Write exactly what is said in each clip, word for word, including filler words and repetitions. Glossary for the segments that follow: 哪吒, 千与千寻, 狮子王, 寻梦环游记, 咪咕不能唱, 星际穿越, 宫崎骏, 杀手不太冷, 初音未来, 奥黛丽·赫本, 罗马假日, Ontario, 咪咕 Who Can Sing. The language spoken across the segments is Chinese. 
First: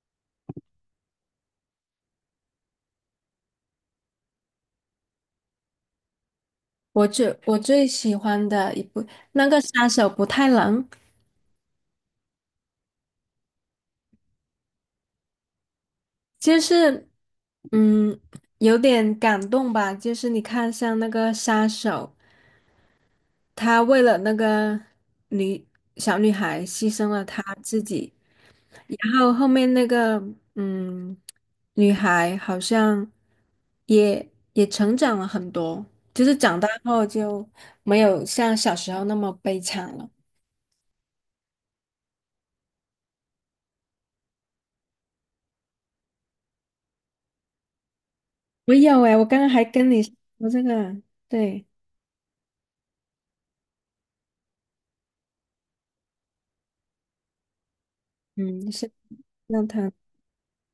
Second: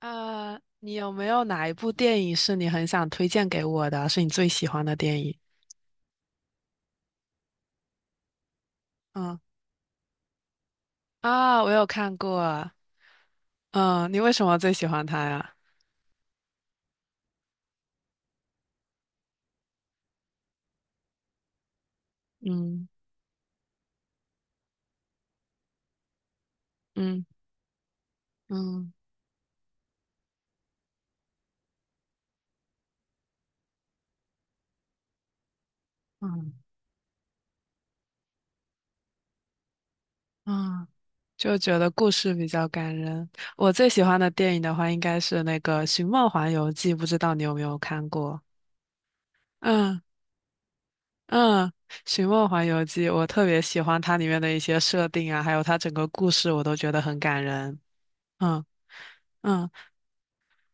呃，你有没有哪一部电影是你很想推荐给我的，是你最喜欢的电影？我最我最喜欢的一部嗯那个杀手不太冷。啊，我有看过。嗯，你为什么最喜欢它呀？就是嗯有点感动吧，就是你看像那个杀手，嗯他为了那个女小女孩牺牲嗯了他自己，嗯然后后面那个嗯女孩好像也也成长了很多，就是嗯长大后就没有像小时候那么悲惨了。嗯，就觉得故事比较感人。我最喜欢的电影的话，应该是那个《寻梦环游记》，不知道你有没有看过？我有诶，我刚刚还跟嗯你说这个，嗯，对。《寻梦环游记》我特别喜欢它里面的一些设定啊，还有它整个故事，我都觉得很感人。嗯。嗯，是让嗯，他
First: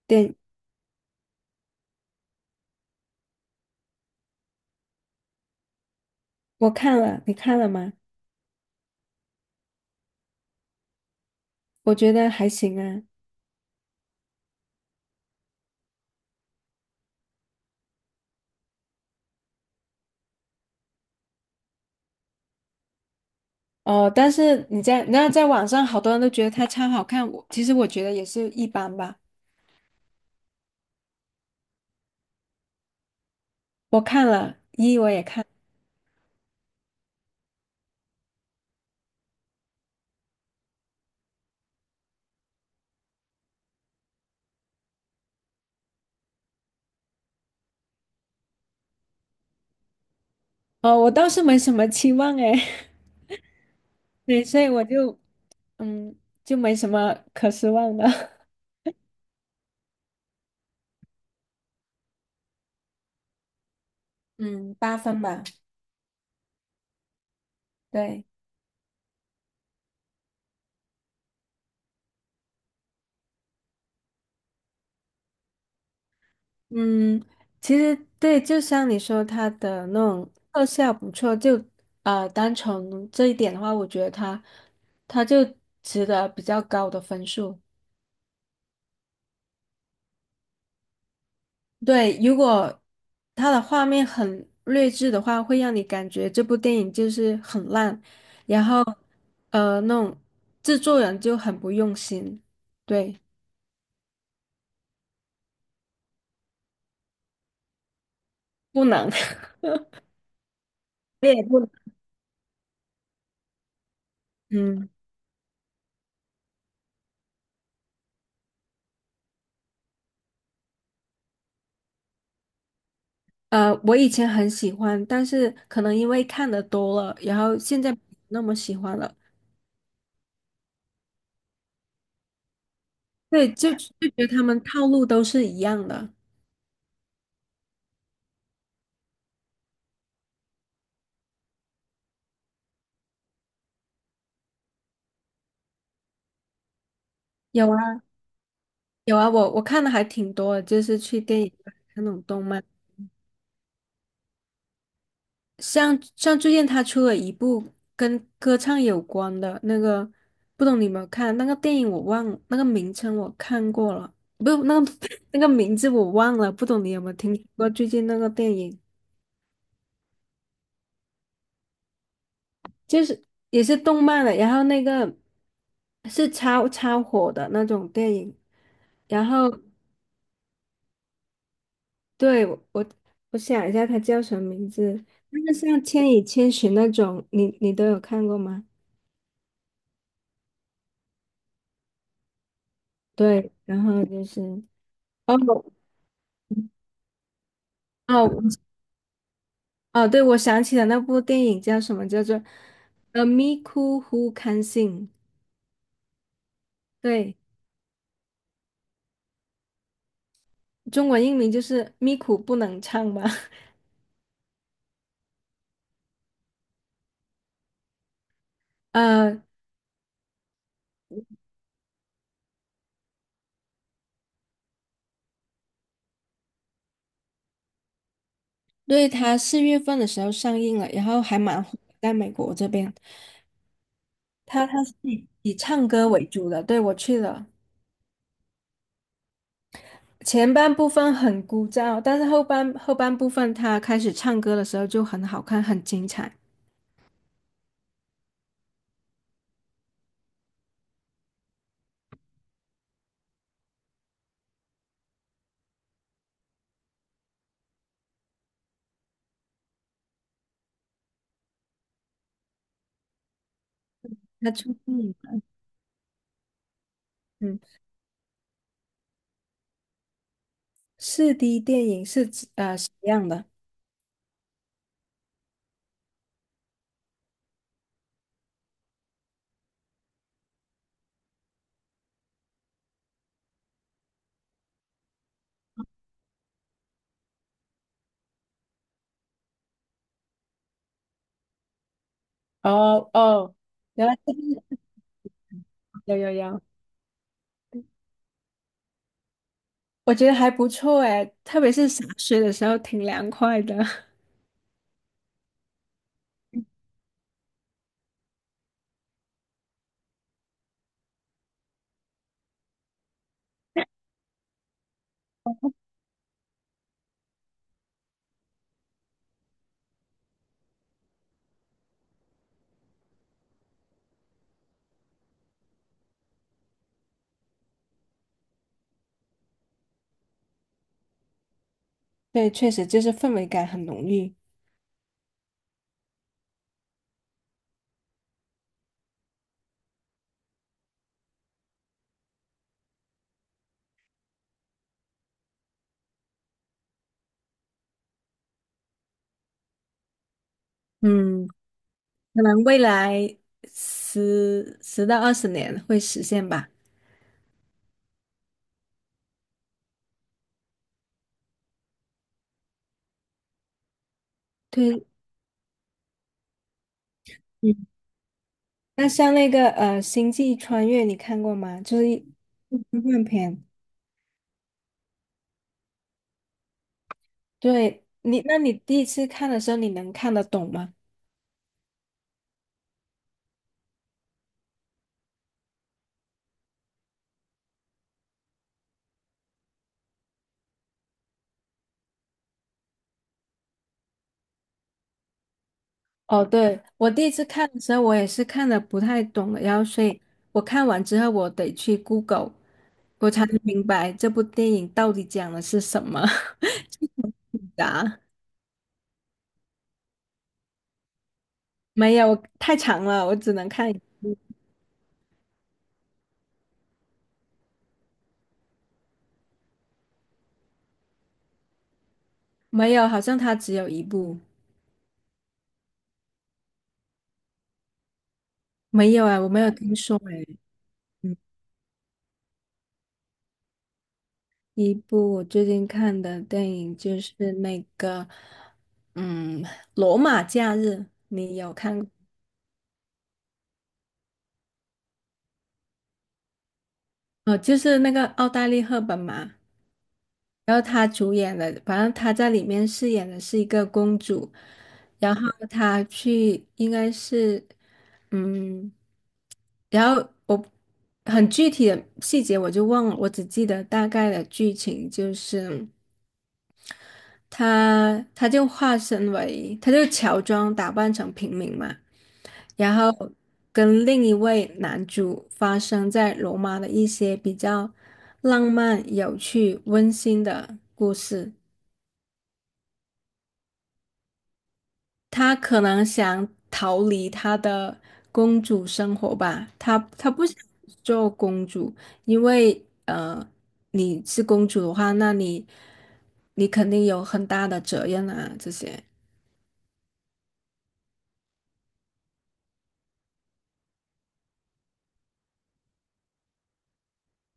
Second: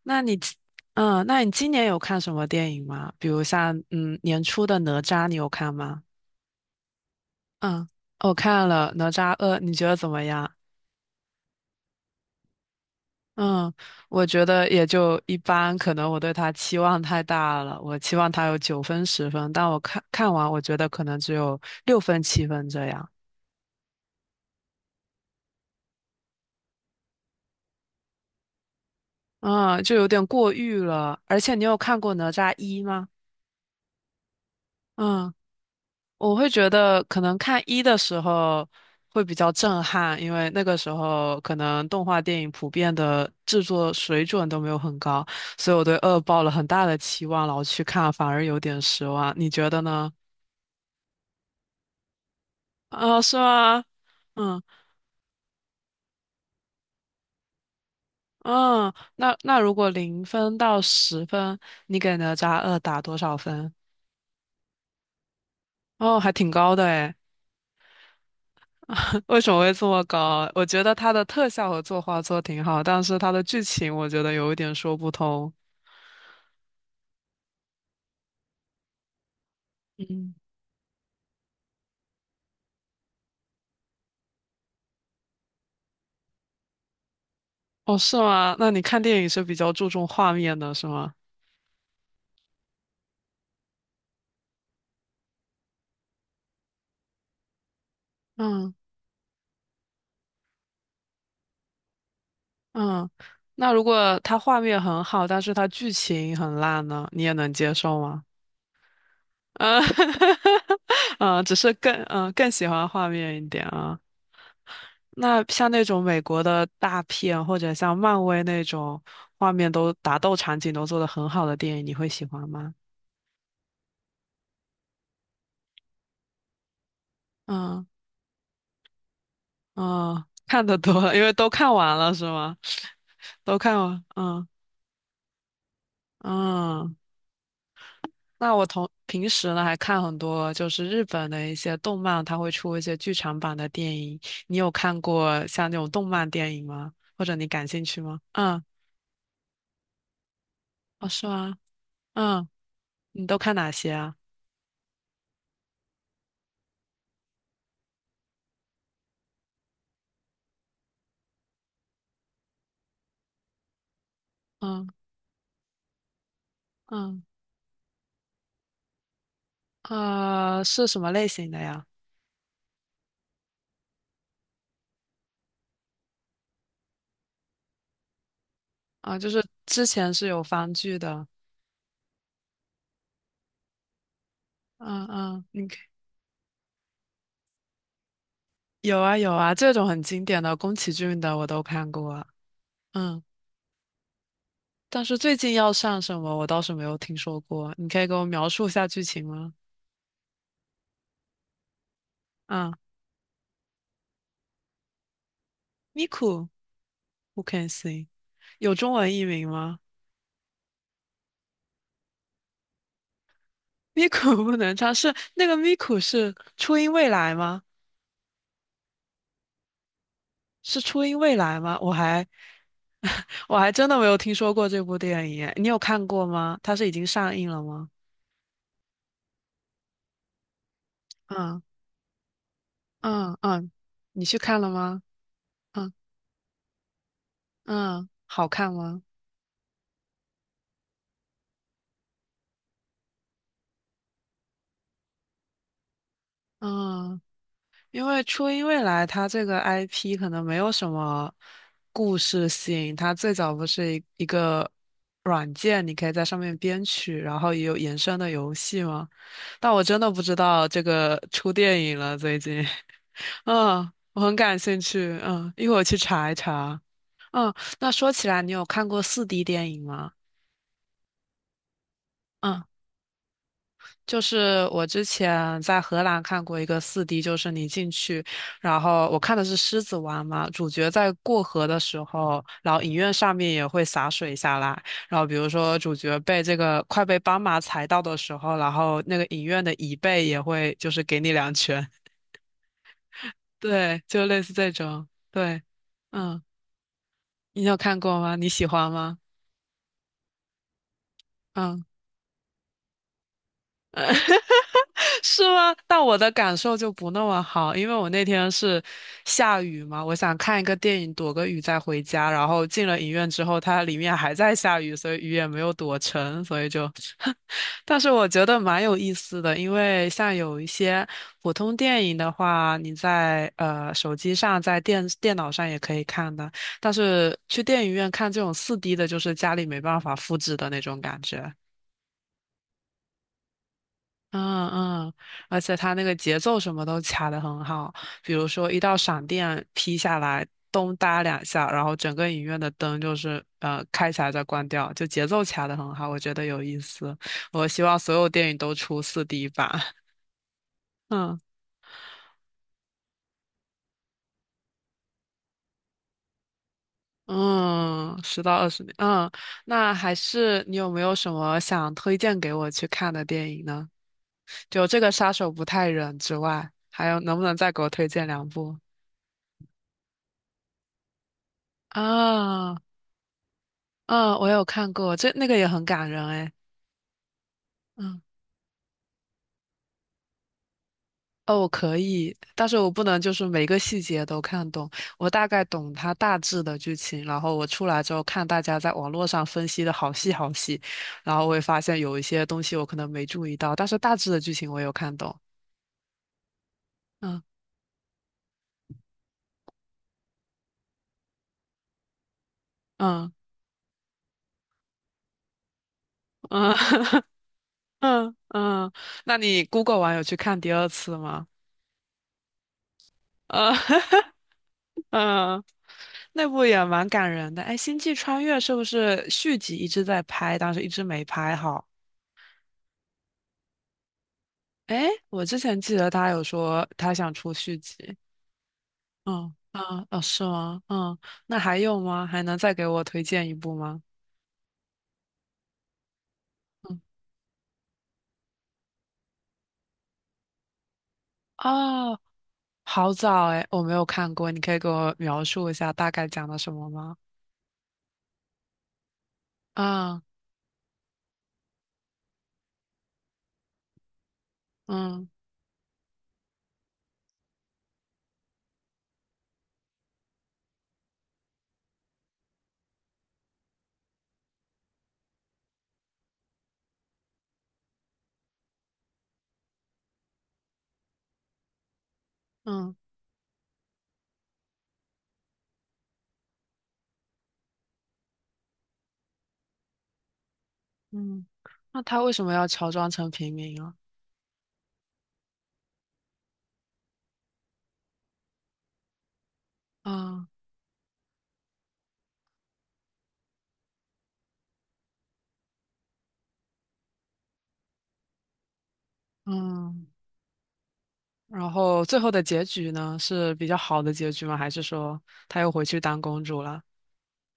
那电。你今嗯，那你今年有看什么电影吗？比如像，嗯，年初的《哪吒》，你有看吗？我看了，你看了嗯，吗？我看了《哪吒二》，你觉得怎么样？我觉得还行啊。嗯，我觉得也就一般，可能我对它期望太大了，我期望它有九分十分，但我看看完，我觉得可能只有六分七分这样，哦，但是你在那在网上，好多人都觉得他超好看，我其实我觉得也是一般吧。嗯，就有点过誉了。而且你有看过《哪吒一》吗？我看了一，我也嗯。看。我会觉得可能看一的时候会比较震撼，因为那个时候可能动画电影普遍的制作水准都没有很高，所以我对二抱了很大的期望，然后去看反而有点失望。你觉得呢？哦，我倒是没什么期望哎。啊，是吗？对，嗯所以我就嗯就没什么可失望的。嗯，那那如果零分到十分，你给哪吒二打多少分？嗯，八分吧。哦，还挺高的诶。对。为什么会这么高啊？我觉得它的特效和作画做挺好，但是它的剧情我觉得有一点说不通。嗯，其实对，就像你说，它的那种嗯，特效不错。就啊，单从这一点的话，我觉得它它就值得比较高的分数。哦，是吗？那你看电影是比较注重画面的，是吗？对，如果它的画面很劣质的话，会让你感觉这部电影就是很烂，然嗯后呃，那种制作人就很不用心。嗯，对，那如果它画面很好，但是它剧情很烂呢，你也能接受吗？不能。嗯，这也嗯，只不能。是更嗯更喜欢画面一点啊。嗯那像那种美国的大片，或者像漫威那种画面都打斗场景都做得很好的电影，你会喜欢吗？呃，我以前很喜欢，但是可能因为看的多了，然后现嗯在不那么喜欢了。嗯，看得多了，因为都看完了是吗？对，都就看就完，觉得他嗯们套路都是一样的。嗯。那我同平时呢还看很多就是日本的一些动漫，它会出一些剧场版的电影。你有看过像那种动漫电影吗？或者你感有兴趣啊，吗？嗯，有啊，我我看的还挺多的，就是哦，去是电影吗？院看那种动嗯，漫。你都看哪些啊？像像最近他出了一部跟歌唱有关的那个，不懂你有没有看？那个电影我忘了，那个名称我看过了。不，那嗯个 那个名字我忘了，不懂你有没有嗯，听说过最近那个电影？呃，是什么类型的呀？就是也是动漫的，然后那个是超超火的那种电影。啊，然就是后之前是有番剧的。对，我我我想一下它叫什么名字，嗯就嗯，是你像可《千与千寻》那种，你你都有看过吗？有啊有啊，这种很经典的宫崎骏的我都看过啊嗯，对，然后就是但是最哦近要上什么我倒是没有听说过，你可以给我哦描述一下剧情吗？哦，对，我想起了那部电影叫什么，叫做嗯。《呃咪咕 Who Can Sing》。Miku,Who 对，can sing？有中文译名吗中文译名就是《咪咕不能唱》吧。？Miku 不能唱，是那个 Miku 是初音未来吗？呃，是初音未来吗？我还 我还真的没有听说过这部电影耶你有看过吗？它是已经上映了吗？对，他四月份的时候上映了，然后还蛮嗯火的在美国这边。嗯嗯，你去看他了他是吗？以以唱嗯歌为主的，对，我去了。嗯，好看吗？前半部分很枯燥，但是后半后半部分他开始唱歌的时候就很好看，很精彩。嗯。因为初音未来它这个 I P 可能没有什么故事性，它最早不是一一个软件，你可以在上面编曲，然后也有延伸的游戏吗？但我真的不知道这个出电影了，最近，嗯，我很他感出兴电趣，影。嗯，一会儿去查一查。嗯，嗯，那说起来，你有看过四 d 电影吗？四 D 电影是指嗯。呃什么样的？就是我之前在荷兰看过一个四 d 就是你进去，然后我看的是《狮子王》嘛，主角在过河的时候，然后影院上面也会洒水下来，然后比如说主角被这个快被斑马踩到的时候，然后那个影院的椅背也会就是给你两拳，哦 哦，对，原来就这个类似这是，种，对，有有嗯，有。你有看过吗？你喜欢吗？我觉得还不错哎，特别嗯。是洒水的时候挺凉快的。是吗？但我的感受就不那么好，因为我那天是下雨嘛，我想看一个电影躲个雨再回家，然后进了影院之后，它里面还在下雨，所以雨也没有躲成，所以就，但是我觉得蛮有意思的，因为像有一些普通电影的话，你在呃手机上、在电电脑上也可以看的，但是去电影院看这种 四 D 的，就是家里没办法复制的那种感觉。对，确实就是氛围感很浓郁。嗯嗯，而且它那个节奏什么都卡得很好，比如说一道闪电劈下来，咚哒两下，然后整个影院的灯就是呃开起来再关掉，就节奏卡得很好，我觉得有意思。我希望所有电影都出四 d 版。嗯嗯。可能未来十十到二十年会实现吧。嗯，十到二十年，嗯，那还是你有没有什么想推荐给我去看的电影呢？就这对。个杀手不太冷之外，还有能不能再给嗯，我推荐两部？那像那个呃《星际穿越》，你看过吗？就是一啊科幻片。嗯，我有看过，这那个也很感人哎。对嗯，你，那你第一次看的时候，你能看得懂吗？哦，我可以，但是我不能就是每个细节都看懂，我大概懂它大致的剧情，然后我出来之后看大家在网络上分析的好细好细，然后我也发现有一些东西我可能没注意到，但是大致的剧情我有看懂。哦，对，我第一次嗯看的时候，我也是看的不太懂的，然后所以我看完之后，我得去 Google，我嗯才能明白这部电影到底讲的是什么。嗯 啊，嗯嗯，那你 Google 完有去看第二次吗？没有，太长了，我只能嗯 看一。 嗯，那部也蛮感人的。哎，《星际穿越》是不是续集一直在拍，但是一直没拍好？没有，好像它只有一部。哎，我之前记得他有说他想出续集。没有哎，我嗯没有听啊说哦，哎。是吗？嗯，嗯，那还有吗？还能再给我推荐一部吗？一部我最近看的电影嗯就是那个，嗯，《罗马假日》，你有看过？哦，好早哎，我没有看过，你可以给我描述一下大概讲的什么吗？哦，就是那个奥黛丽·赫本嘛。啊然后她主演的，反正她在里面饰演的是一个公主，嗯然后她去应该是，嗯，然后我很具体的细节我就忘了，我只记得大概的剧情就是。他他就化身为，他就乔装打扮成平民嘛，嗯然后跟另一位男主发生在罗马的一些比较浪漫、有趣、温馨的故嗯，事。那他为什么要乔装成平民啊？他可能想逃离他的公主生活吧，他他不啊想做公主。因为呃，你是公主的话，那你你肯定有很大的责任啊，这些。嗯。然后最后的结局呢，是比较好的结局吗？还是说他又回去当公主了？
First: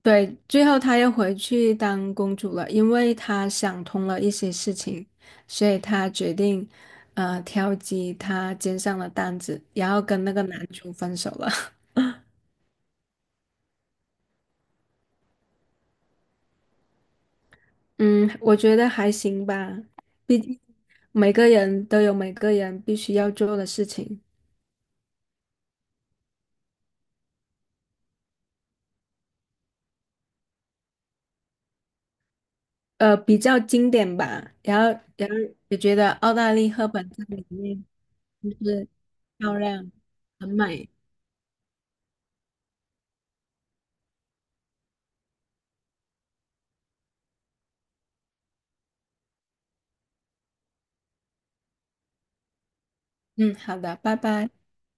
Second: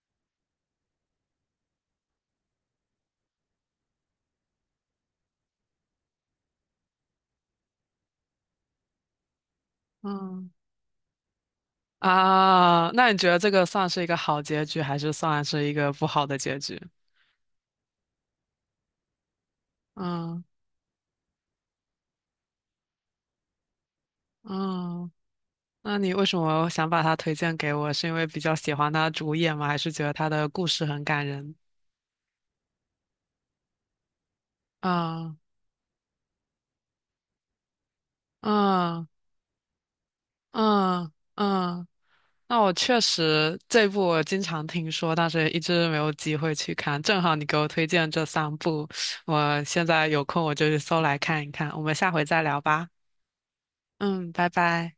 对，最后她又回去当公主了，因为她想通了一些事情，所以她决定，呃，挑起她肩上的担子，然后跟那个嗯男主分手了。啊，那你觉得这个算是一个好结局，还是算是一个不好的结局？嗯，我觉得还行吧，毕嗯竟每个人都有每个人必须要做的事情。嗯，那你为什么想把它推荐给我？是因为比较喜欢他主演吗？还是觉得他的故事很感人？呃，比较经典吧。然后，然后嗯也觉得澳大利赫本在里面就是嗯漂亮，很美。嗯嗯那我确实这部我经常听说，但是一直没有机会去看。正好你给我推荐这三部，我现在有空我就去搜来看一看。我们下回再聊吧。嗯，好的，拜嗯，拜拜。拜。